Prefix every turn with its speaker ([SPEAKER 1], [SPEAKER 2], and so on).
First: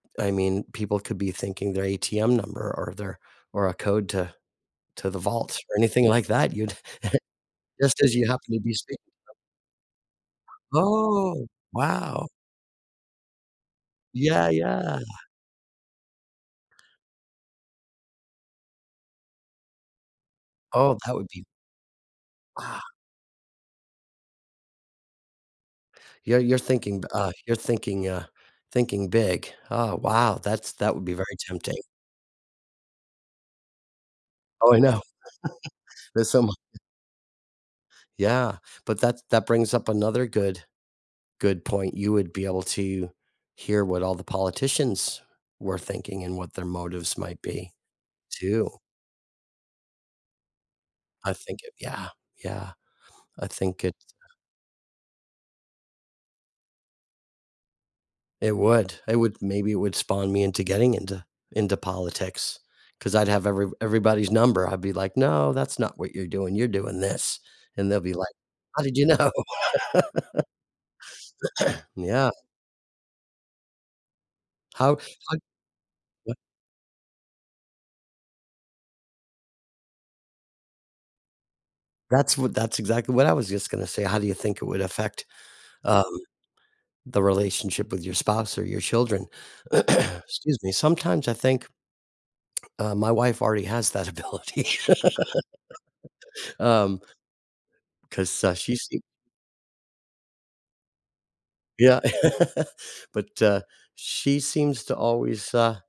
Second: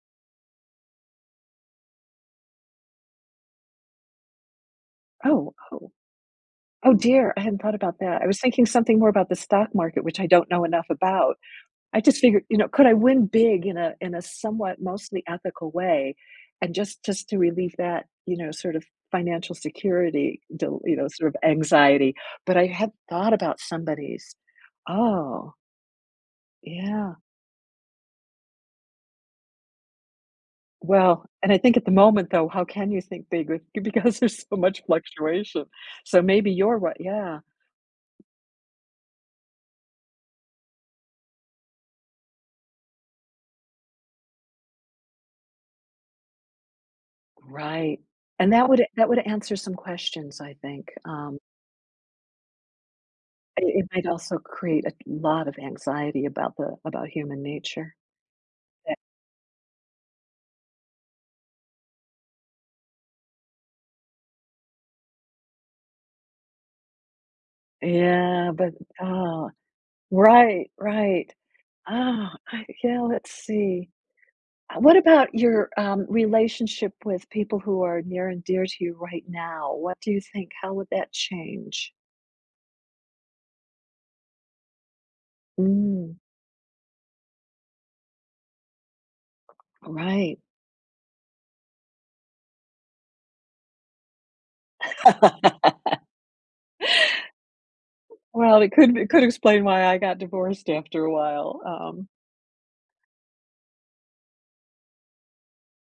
[SPEAKER 1] I mean, people could be thinking their ATM number or their or a code to to the
[SPEAKER 2] Oh
[SPEAKER 1] vaults, or
[SPEAKER 2] oh
[SPEAKER 1] anything like that, you'd
[SPEAKER 2] oh dear, I hadn't thought about
[SPEAKER 1] just as
[SPEAKER 2] that,
[SPEAKER 1] you
[SPEAKER 2] I was
[SPEAKER 1] happen to
[SPEAKER 2] thinking
[SPEAKER 1] be
[SPEAKER 2] something
[SPEAKER 1] speaking
[SPEAKER 2] more
[SPEAKER 1] to
[SPEAKER 2] about
[SPEAKER 1] them.
[SPEAKER 2] the stock market, which I don't know enough about.
[SPEAKER 1] Oh,
[SPEAKER 2] I just
[SPEAKER 1] wow.
[SPEAKER 2] figured, you know, could I win big in a in a
[SPEAKER 1] Yeah,
[SPEAKER 2] somewhat,
[SPEAKER 1] yeah.
[SPEAKER 2] mostly ethical way? And just just to relieve that, you know, sort of financial security, dil you
[SPEAKER 1] Oh,
[SPEAKER 2] know,
[SPEAKER 1] that would
[SPEAKER 2] sort of
[SPEAKER 1] be
[SPEAKER 2] anxiety, but I
[SPEAKER 1] Ah.
[SPEAKER 2] hadn't thought about somebody's oh.
[SPEAKER 1] Yeah, you're thinking,
[SPEAKER 2] Yeah.
[SPEAKER 1] uh you're thinking, uh thinking big. Oh, wow, that's that would be
[SPEAKER 2] Well
[SPEAKER 1] very
[SPEAKER 2] and I think
[SPEAKER 1] tempting.
[SPEAKER 2] at the moment, though, how can you think big, with because there's so
[SPEAKER 1] Oh, I
[SPEAKER 2] much
[SPEAKER 1] know.
[SPEAKER 2] fluctuation, so
[SPEAKER 1] There's so
[SPEAKER 2] maybe
[SPEAKER 1] mu
[SPEAKER 2] you're what yeah.
[SPEAKER 1] Yeah, but that that brings up another good good point, you would be able to hear what all the politicians were thinking and what their motives might be,
[SPEAKER 2] Right. And that
[SPEAKER 1] too.
[SPEAKER 2] would that would answer some questions, I think,
[SPEAKER 1] I
[SPEAKER 2] um
[SPEAKER 1] think it yeah, yeah. I
[SPEAKER 2] i
[SPEAKER 1] think
[SPEAKER 2] it might
[SPEAKER 1] it's
[SPEAKER 2] also create a lot of anxiety about the about human nature.
[SPEAKER 1] It
[SPEAKER 2] Tha
[SPEAKER 1] would, it would maybe it would spawn me into getting into into politics, 'cause I'd have every everybody's number, I'd be like, "No, that's not what you're doing, you're doing this." And they'll be like,
[SPEAKER 2] Yeah, but,
[SPEAKER 1] "How did you know?"
[SPEAKER 2] aw right, right. Oh,
[SPEAKER 1] Yeah.
[SPEAKER 2] I yeah, let's see. Uh, what
[SPEAKER 1] How,
[SPEAKER 2] about your, um,
[SPEAKER 1] [unintelligible]
[SPEAKER 2] relationship with people who are near and dear to you right now? What do you think how would that change?
[SPEAKER 1] That's wh that's exactly what I was just going to say, how do you think it would affect, um,
[SPEAKER 2] Mm.
[SPEAKER 1] the relationship with your spouse or your children?
[SPEAKER 2] Right.
[SPEAKER 1] Excuse me sometimes I think uh, my wife already has that ability. Um, 'cause, uh,
[SPEAKER 2] Well, it
[SPEAKER 1] she
[SPEAKER 2] could
[SPEAKER 1] seem
[SPEAKER 2] it could explain why I got divorced after a while,
[SPEAKER 1] Yeah.
[SPEAKER 2] um
[SPEAKER 1] But, uh, she seems to always, uh